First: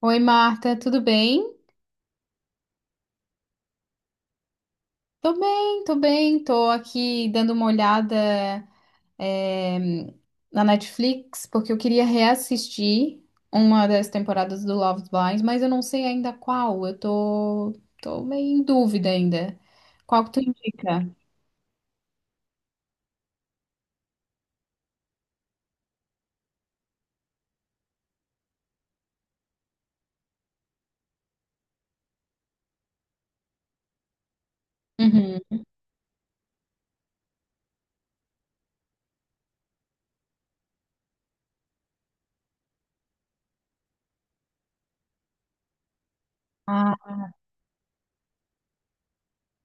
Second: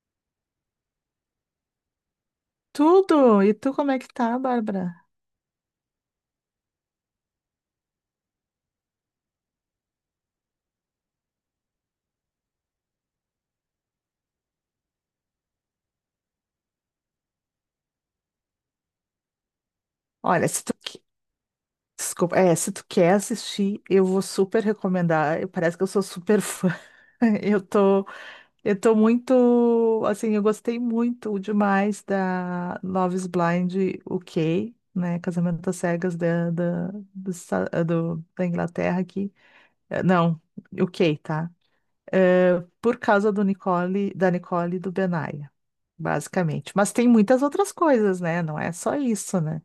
Oi, Marta, tudo bem? Tudo! E tu, como é que tá, Bárbara? Tô bem, tô bem. Tô aqui dando uma olhada, é, na Netflix, porque eu queria reassistir uma das temporadas do Love is Blind, mas eu não sei ainda qual. Tô meio em dúvida ainda. Qual que tu Olha, se tu, que- indica? desculpa, se tu quer assistir, eu vou super recomendar. Parece que eu sou super fã. Eu tô, eu tô muito, assim, eu gostei muito demais da Love is Blind UK, né? Uhum. Casamento às Cegas da da Inglaterra aqui. Não, UK, tá? Por causa do Nicole, da Nicole e do Benaya. Basicamente. Mas Ah, tem muitas outras coisas, né? Não é só isso, né?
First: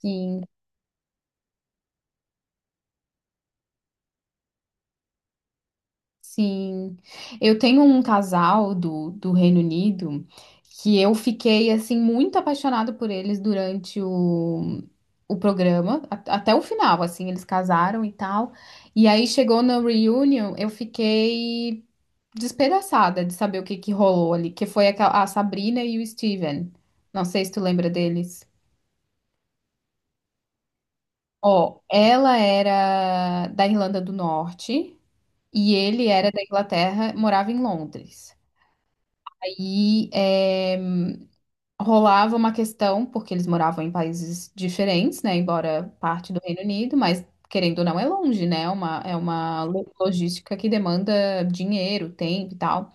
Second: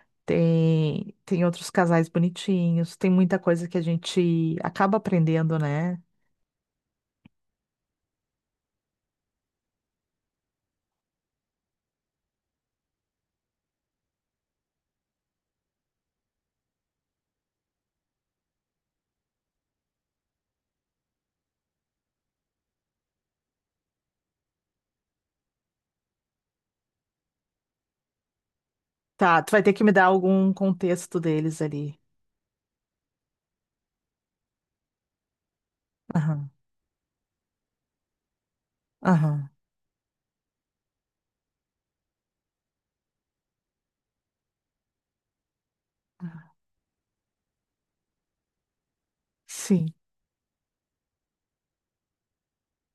sim. Tem outros casais bonitinhos, tem muita coisa que a gente acaba aprendendo, né? Sim, eu tenho um casal do Reino Unido que eu fiquei assim muito apaixonada por eles durante o programa, até o final, assim, eles casaram e tal. E aí chegou na reunion, eu fiquei despedaçada de saber o que que rolou ali, que foi a Sabrina e o Steven. Não sei se tu lembra deles. Tá, tu vai ter que me dar algum contexto deles Ó, ali. ela era da Irlanda do Norte e ele era da Aham, Inglaterra, morava em Londres. aham. E é, rolava uma questão, porque eles moravam em países diferentes, né? Embora parte do Reino Unido, mas querendo ou não é longe, né? É uma Sim. logística que demanda dinheiro, tempo e tal.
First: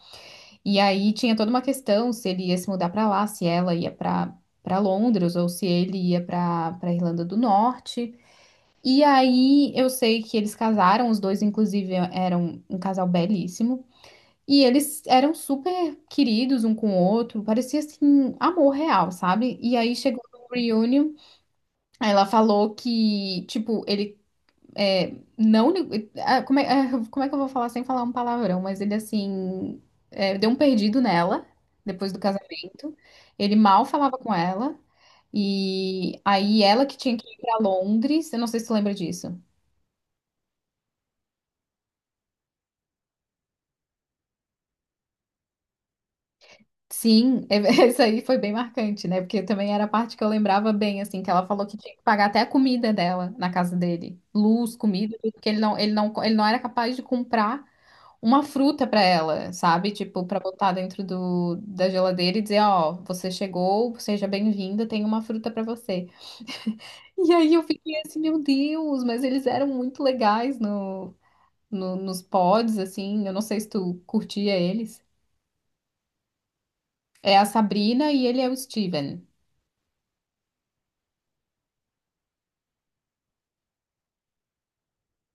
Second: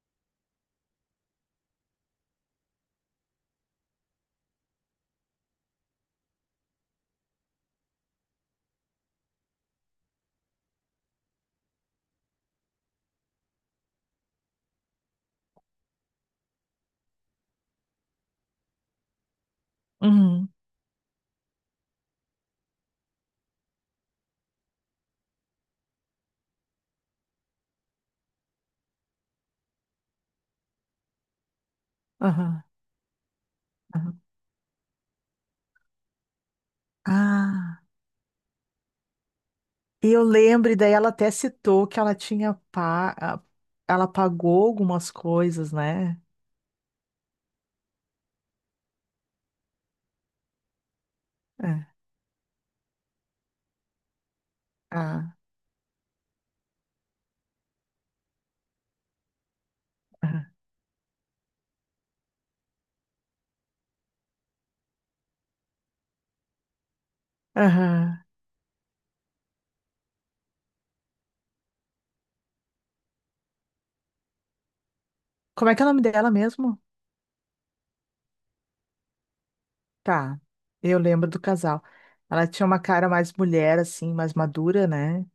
E aí tinha toda uma questão se ele ia se mudar para lá, se ela ia para Londres ou se ele ia para Irlanda do Norte. E aí eu sei que eles casaram, os dois inclusive eram um casal belíssimo. E eles eram super queridos um com o outro, parecia assim, amor real, sabe? E aí chegou no Uhum, reunion, ela falou que, tipo, ele é, não. Como é, ah, como é que eu vou falar sem falar um palavrão? Mas ele, assim, é, deu um perdido nela, depois do aham, casamento. Ele mal falava aham. com ela, e aí ela que tinha que ir pra Ah, Londres, eu não sei se tu lembra disso. e eu lembro, e daí ela até citou que ela tinha pa... a- ela pagou algumas coisas, né? Sim, é- isso aí foi bem marcante, né? Porque também era a parte que eu lembrava bem, assim, que ela falou que É. tinha que pagar até a comida dela na casa dele. Luz, comida, tudo, Ah, porque ele não era capaz de comprar uma fruta para ela, sabe? Tipo, para aham, botar dentro da geladeira e dizer, ó, você chegou, seja bem-vinda, tem uma fruta para você. E aí eu fiquei assim, aham. meu Deus, mas eles eram muito legais no, no, nos pods, assim, eu não sei se tu curtia eles. Como é que é o nome dela mesmo? É a Sabrina e ele é o Steven. Tá, eu lembro do casal. Ela tinha uma cara mais mulher, assim, mais madura, né?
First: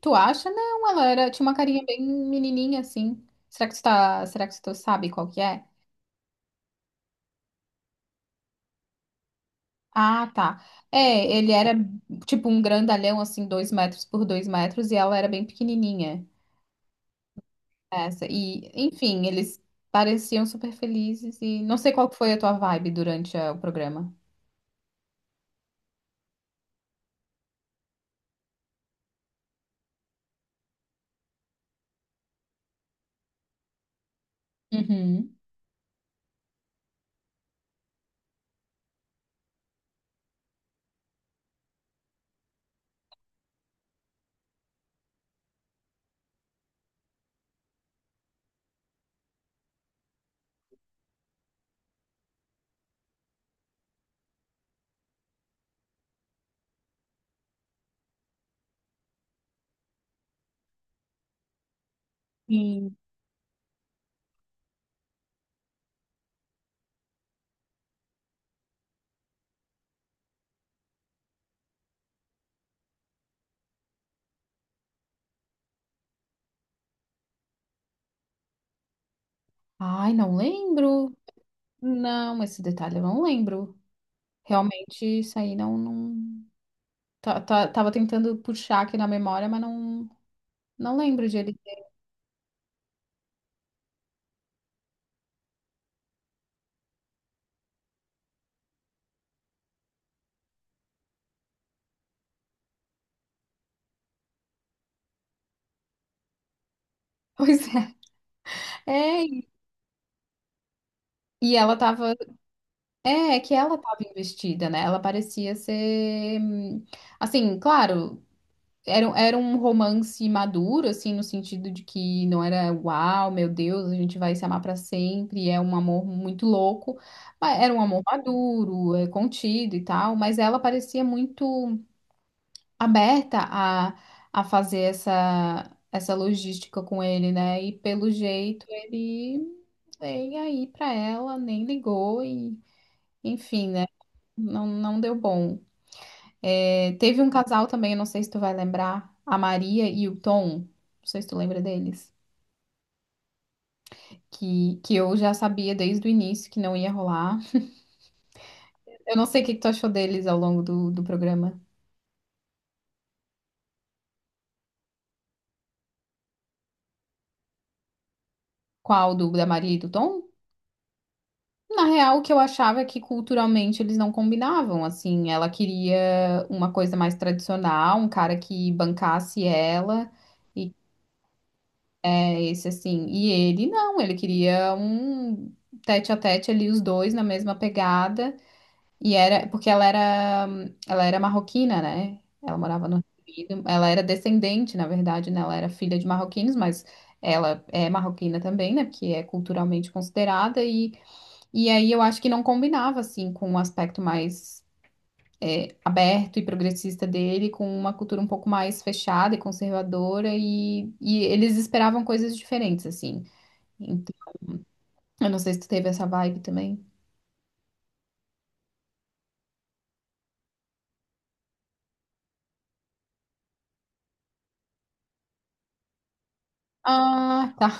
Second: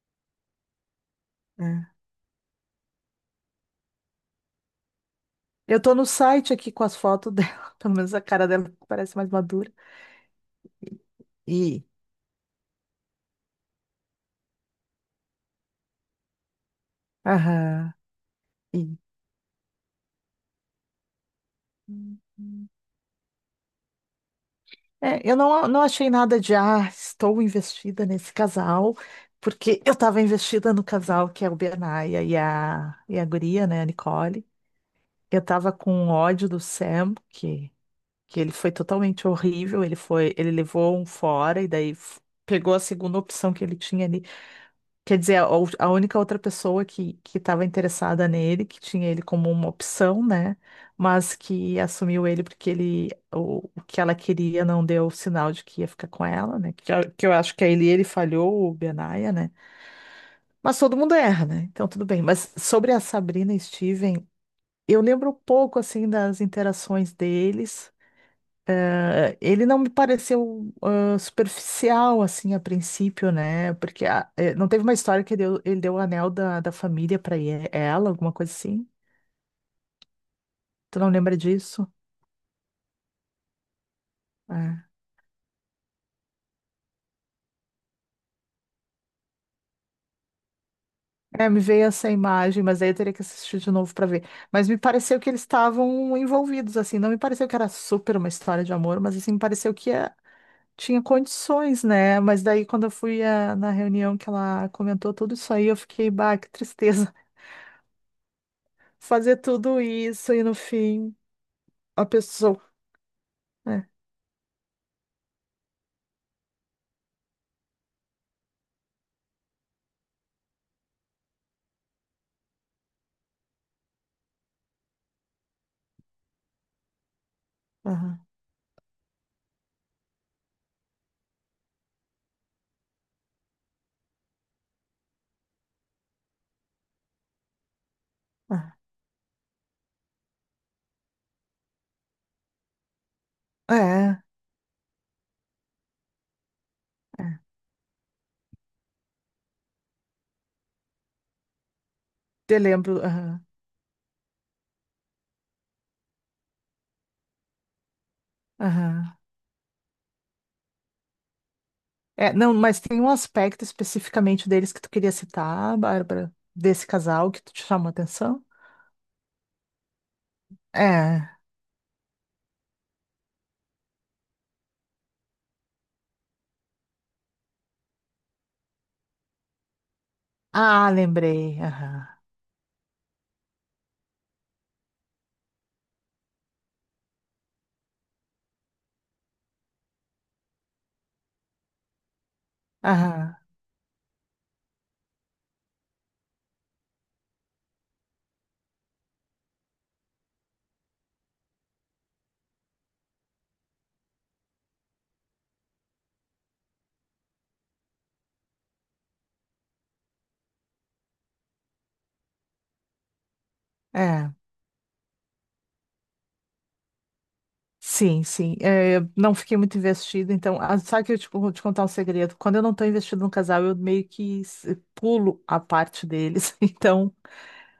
Tu acha? Não, ela era, tinha uma carinha É. bem menininha assim. Será que tu sabe qual que é? Eu tô no site aqui com as fotos dela, pelo menos a cara dela parece mais madura. Ah, tá. É, ele era E, tipo um grandalhão assim, dois metros por dois metros e ela era bem pequenininha. aham, Essa. E, e. enfim, eles pareciam super felizes e não sei qual que foi a tua vibe durante o programa. É, eu não, não achei nada de, ah, estou investida nesse casal, porque eu estava investida no casal que é o Bernaia e e a guria, né, a Nicole. Uhum. Eu estava com ódio do Sam, que ele foi totalmente horrível, ele levou um fora e daí pegou a segunda opção que ele tinha ali. Quer dizer, a única outra pessoa que estava interessada nele, que tinha ele como uma opção, né? Mas que assumiu ele porque ele o que ela queria não deu sinal de que ia ficar com ela, né? Que eu acho que é ele falhou, o Benaya, né? Mas todo mundo erra, né? Então tudo bem. Mas sobre Sim. a Sabrina e Steven, eu lembro um pouco assim das interações deles. Ele não me pareceu ah, superficial, assim, a princípio, né? Porque não teve uma história que ele deu o anel da família pra ela, alguma coisa assim? Ai, não Tu não lembro. lembra disso? Não, esse detalhe eu não lembro. É. Realmente, isso aí não, não... Tava tentando puxar aqui na memória, mas não. Não lembro de É, ele me ter. veio essa imagem, mas aí eu teria que assistir de novo pra ver. Mas me pareceu que eles estavam envolvidos, assim. Não me pareceu que era super uma história de amor, mas assim, me pareceu que tinha condições, né? Mas daí, quando eu fui ah, na reunião que ela comentou tudo isso aí, eu fiquei, bah, que tristeza. Pois é. Fazer É, tudo isso e no fim e ela a tava. pessoa. É, é que ela É, tava investida, né? Ela parecia ser. Assim, claro, era, era um romance maduro, assim, no sentido de que não era uau, meu Deus, a gente vai se amar pra sempre, é um amor muito louco. Mas era um amor aham, maduro, é, contido e tal, mas ela parecia muito aberta a fazer essa logística com ele, né? E pelo jeito aham. ele nem aí pra ela, nem ligou e enfim, né? É, Não, não deu bom. É, teve um é. casal também, eu não sei se tu vai lembrar, a Maria e o Tom, não sei se tu lembra deles. Te lembro, aham, Que eu já sabia desde o início que não ia rolar. Eu aham. não sei o que que tu achou deles ao longo do programa. É, não, mas tem um aspecto especificamente deles que tu queria citar, Bárbara, desse casal que tu te chamou a atenção? Qual? Do da Maria e do Tom? É. Na real, o que eu achava é que culturalmente eles não combinavam, assim, ela queria uma coisa mais tradicional, um cara que bancasse ela, e Ah, lembrei. Aham, é esse assim, e ele não, ele queria um tete a tete ali, os dois na mesma pegada, e era, porque ela era marroquina, né, ela morava no aham, Reino Unido, ela era descendente, na verdade, né, ela era filha de marroquinos, mas ela é marroquina também, né, porque é culturalmente considerada, e aí eu acho que não combinava, assim, com um aspecto mais aberto e progressista dele, com uma cultura um pouco mais fechada e conservadora, e eles esperavam coisas diferentes, assim. Então, é. eu não sei se tu teve essa vibe também. Sim, sim. É, eu não fiquei muito investida, então. Ah, sabe que vou te contar um segredo? Quando eu não estou investida no casal, eu meio que pulo a parte deles. Então, Ah, tá.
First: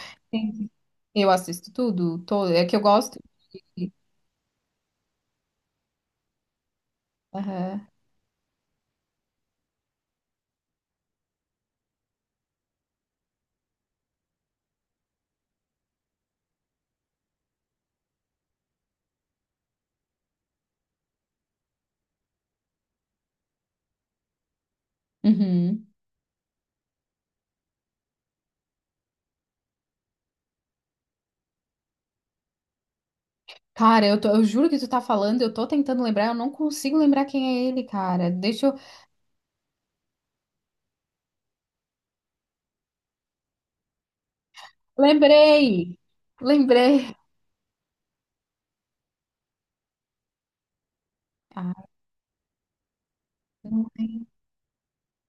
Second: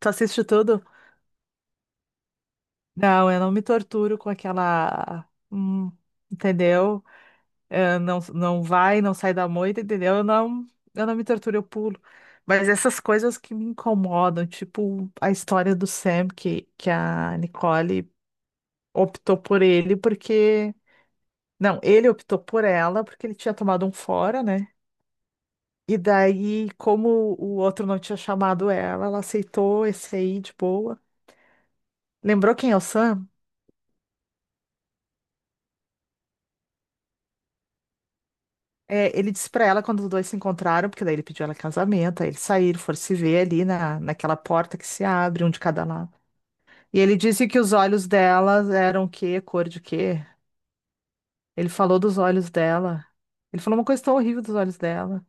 tu assiste Entendi. tudo? Eu assisto tudo, todo. É que eu gosto. Não, eu não me de- torturo com aquela. Entendeu? Aham. Não, não sai da moita, entendeu? Eu não me torturo, eu pulo. Mas essas coisas que me incomodam, tipo a história do Sam, que a Nicole optou por ele porque. Não, ele optou por ela porque ele tinha tomado um fora, né? Uhum. E daí, como o outro não tinha chamado ela, ela aceitou esse aí de boa. Lembrou quem é o Sam? Eu juro que tu tá falando, eu tô tentando lembrar, eu não consigo lembrar quem é ele, cara. Deixa eu. É, ele disse pra ela quando os dois se encontraram, porque daí ele pediu ela casamento, aí eles saíram, foram se ver ali naquela porta que se abre, um de cada Lembrei! lado. E Lembrei! ele disse que os olhos delas eram o quê? Cor de quê? Ele Ah, falou dos olhos dela. Ele falou uma não coisa tão lembro. horrível dos olhos dela.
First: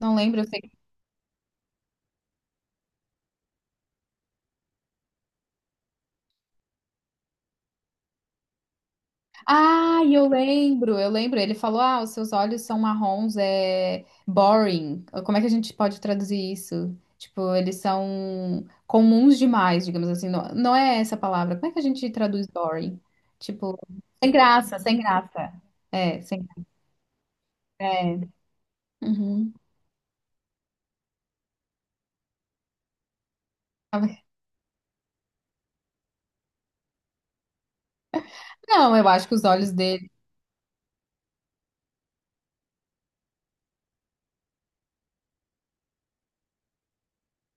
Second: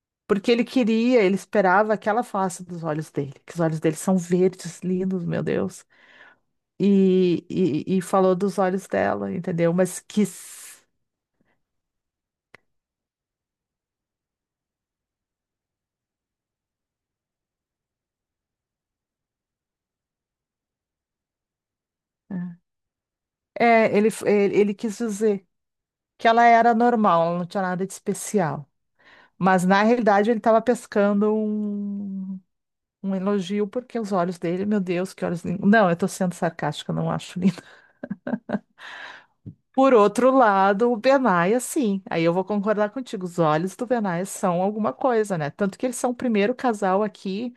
Não lembro, eu Porque sei. ele queria, ele esperava que ela falasse dos olhos dele, que os olhos dele são verdes, lindos, meu Deus. E falou dos olhos dela, entendeu? Ah, Mas eu quis. lembro, eu lembro. Ele falou: Ah, os seus olhos são marrons, é boring. Como é que a gente pode traduzir isso? Tipo, eles são comuns demais, digamos assim. Não, não é essa a palavra. Como é que a gente traduz boring? Tipo, É, ele, sem ele, ele graça, sem quis dizer graça. É, que sem. ela era normal, ela não tinha nada de É. especial. Uhum. Mas na realidade ele estava pescando um elogio, porque os olhos dele, meu Deus, que olhos lindos. Não, eu estou sendo sarcástica, não acho lindo. Não, eu acho que os olhos Por dele. outro lado, o Benai, sim. Aí eu vou concordar contigo. Os olhos do Benai são alguma coisa, né? Tanto que eles são o primeiro casal aqui.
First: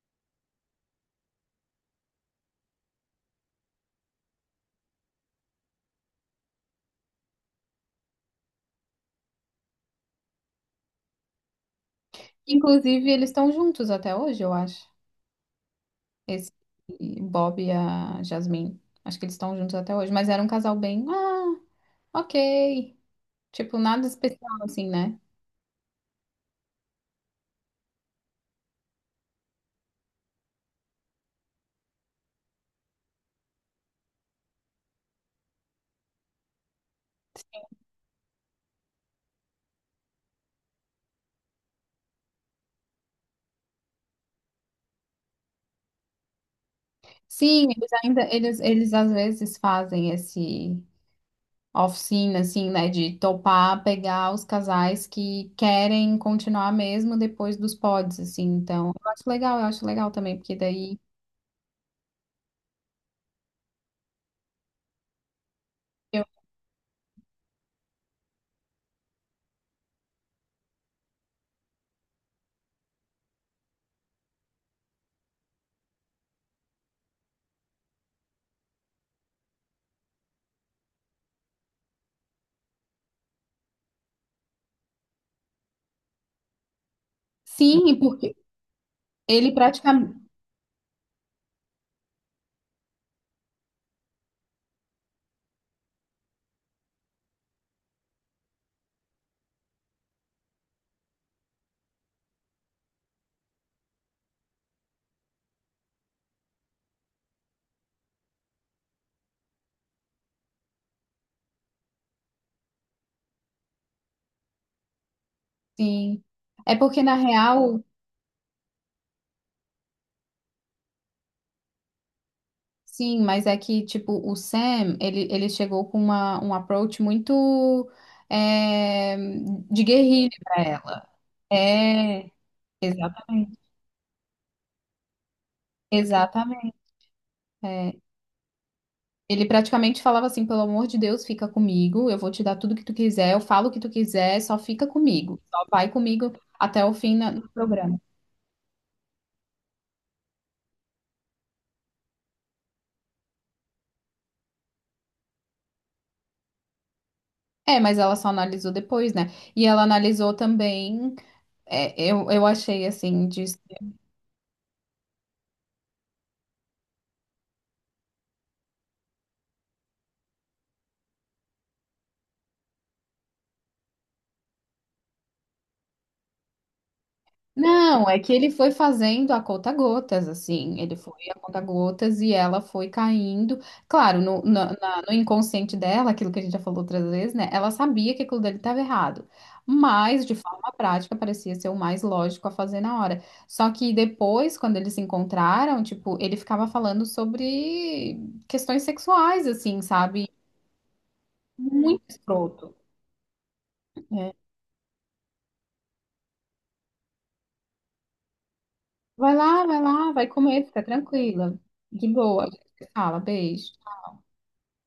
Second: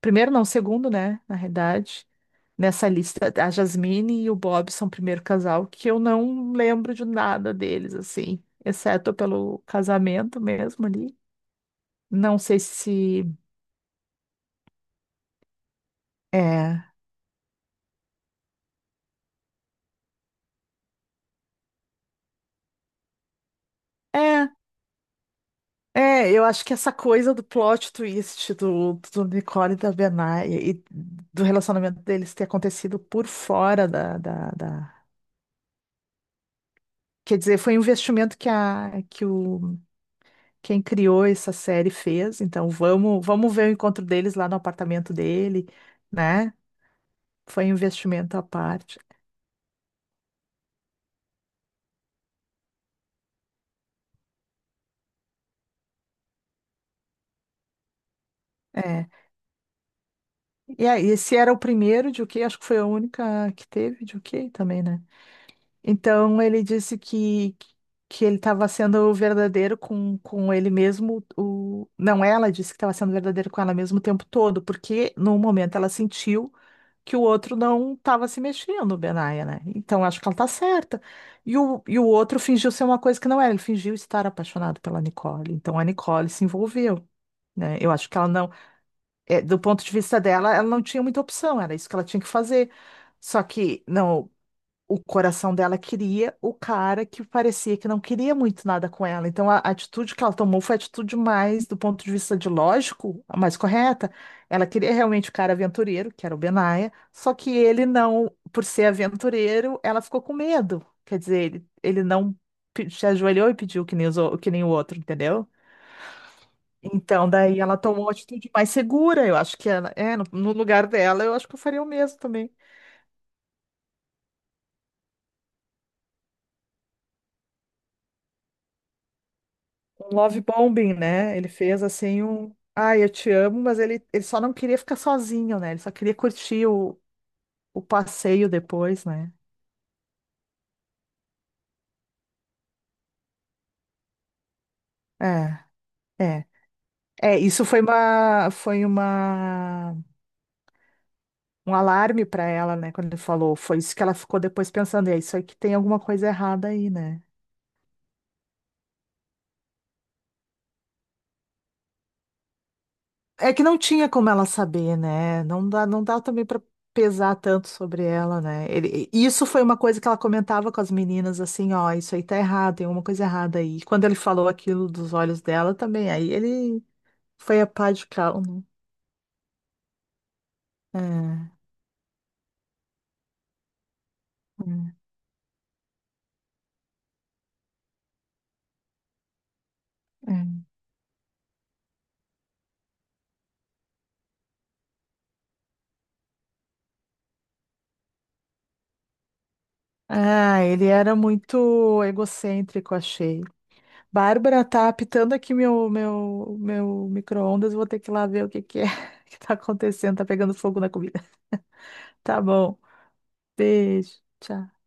Primeiro, não, segundo, né? Na realidade. Nessa lista, a Jasmine e o Bob são o primeiro casal que eu não lembro de nada deles, assim, exceto pelo casamento mesmo ali. Não sei Inclusive, se eles estão juntos até hoje, eu acho. Esse é. Bob e a Jasmine. Acho que eles estão juntos até hoje. Mas era um casal bem. Ah, ok. Tipo, nada É, especial assim, né? é, eu acho que essa coisa do plot twist do Nicole e da Benai e do relacionamento deles ter acontecido por fora Quer dizer, foi um investimento quem criou essa série fez. Então, vamos ver o encontro deles lá no apartamento dele, né? Foi Sim, um investimento à eles parte. às vezes fazem esse oficina, assim, né? De topar, pegar os casais que querem continuar mesmo depois dos pods, assim. Então, É. Eu acho legal também, porque E daí aí, esse era o primeiro de o quê? Acho que foi a única que teve de o quê também, né? eu... Então ele disse que, que ele estava sendo verdadeiro com ele mesmo. O... Não, ela disse que estava sendo verdadeiro com ela mesmo o tempo todo, porque no momento ela sentiu que o outro não estava se mexendo, Benaya, né? Então acho que ela tá certa. E o outro fingiu ser uma coisa que não era, ele fingiu estar apaixonado pela Nicole. Então a Nicole se envolveu. Né? Eu Sim, acho que ela porque não, É, ele do ponto de praticamente. vista dela, ela não tinha muita opção, era isso que ela tinha que fazer. Só que não, o coração dela queria o cara que parecia que não queria muito nada com ela. Então, a atitude que ela tomou foi a atitude mais, do ponto de vista de lógico, a mais correta. Ela queria realmente o cara aventureiro, que era o Benaya, só que ele não, por ser aventureiro, ela ficou com medo. Quer dizer, ele não se ajoelhou e pediu que nem, que nem o outro, entendeu? Sim. É porque na Então, daí ela real, tomou uma atitude mais segura. Eu acho que no lugar dela, eu acho que eu faria o mesmo também. sim, mas é que, tipo, o Sam, ele chegou com uma, um approach muito é, de guerrilha Love pra bombing, ela. né? Ele fez assim É. um. Ai, eu te Exatamente, amo, mas ele só não queria ficar sozinho, né? Ele só queria curtir exatamente. O É, passeio depois, né? ele praticamente falava assim, pelo amor de Deus, fica comigo, eu vou te dar tudo que tu quiser, eu falo o que tu quiser, só fica comigo, É, só vai comigo é. até o fim É, no programa. Um alarme para ela, né? Quando ele falou, foi isso que ela ficou depois pensando, é isso aí que tem alguma coisa errada aí, né? É, mas ela só analisou depois, né? E ela analisou também, eu achei assim, de. É que não tinha como ela saber, né? Não dá também para pesar tanto sobre ela, né? Isso foi uma coisa que ela comentava com as meninas, assim, ó, isso aí tá errado, tem alguma coisa errada aí. E quando ele falou aquilo dos olhos dela também, aí ele foi a pá de Não, é que cal, ele né? foi fazendo a conta-gotas, assim. Ele foi a É, conta-gotas e ela foi caindo. Claro, no inconsciente dela, aquilo que a gente já falou outras vezes, né? Ela sabia que aquilo dele estava errado. Mas, é, de é. forma prática, parecia ser o mais lógico a fazer na hora. Só que depois, quando eles se encontraram, tipo, ele ficava falando sobre questões sexuais, assim, sabe? Ah, ele era muito Muito escroto, egocêntrico, achei. né? Bárbara, tá apitando aqui meu micro-ondas, vou ter que ir lá ver o que que é Vai que tá lá, vai lá, acontecendo, tá vai pegando comer, fogo fica na comida. tranquila. De Tá boa. A gente bom. se fala, beijo. Beijo. Tchau.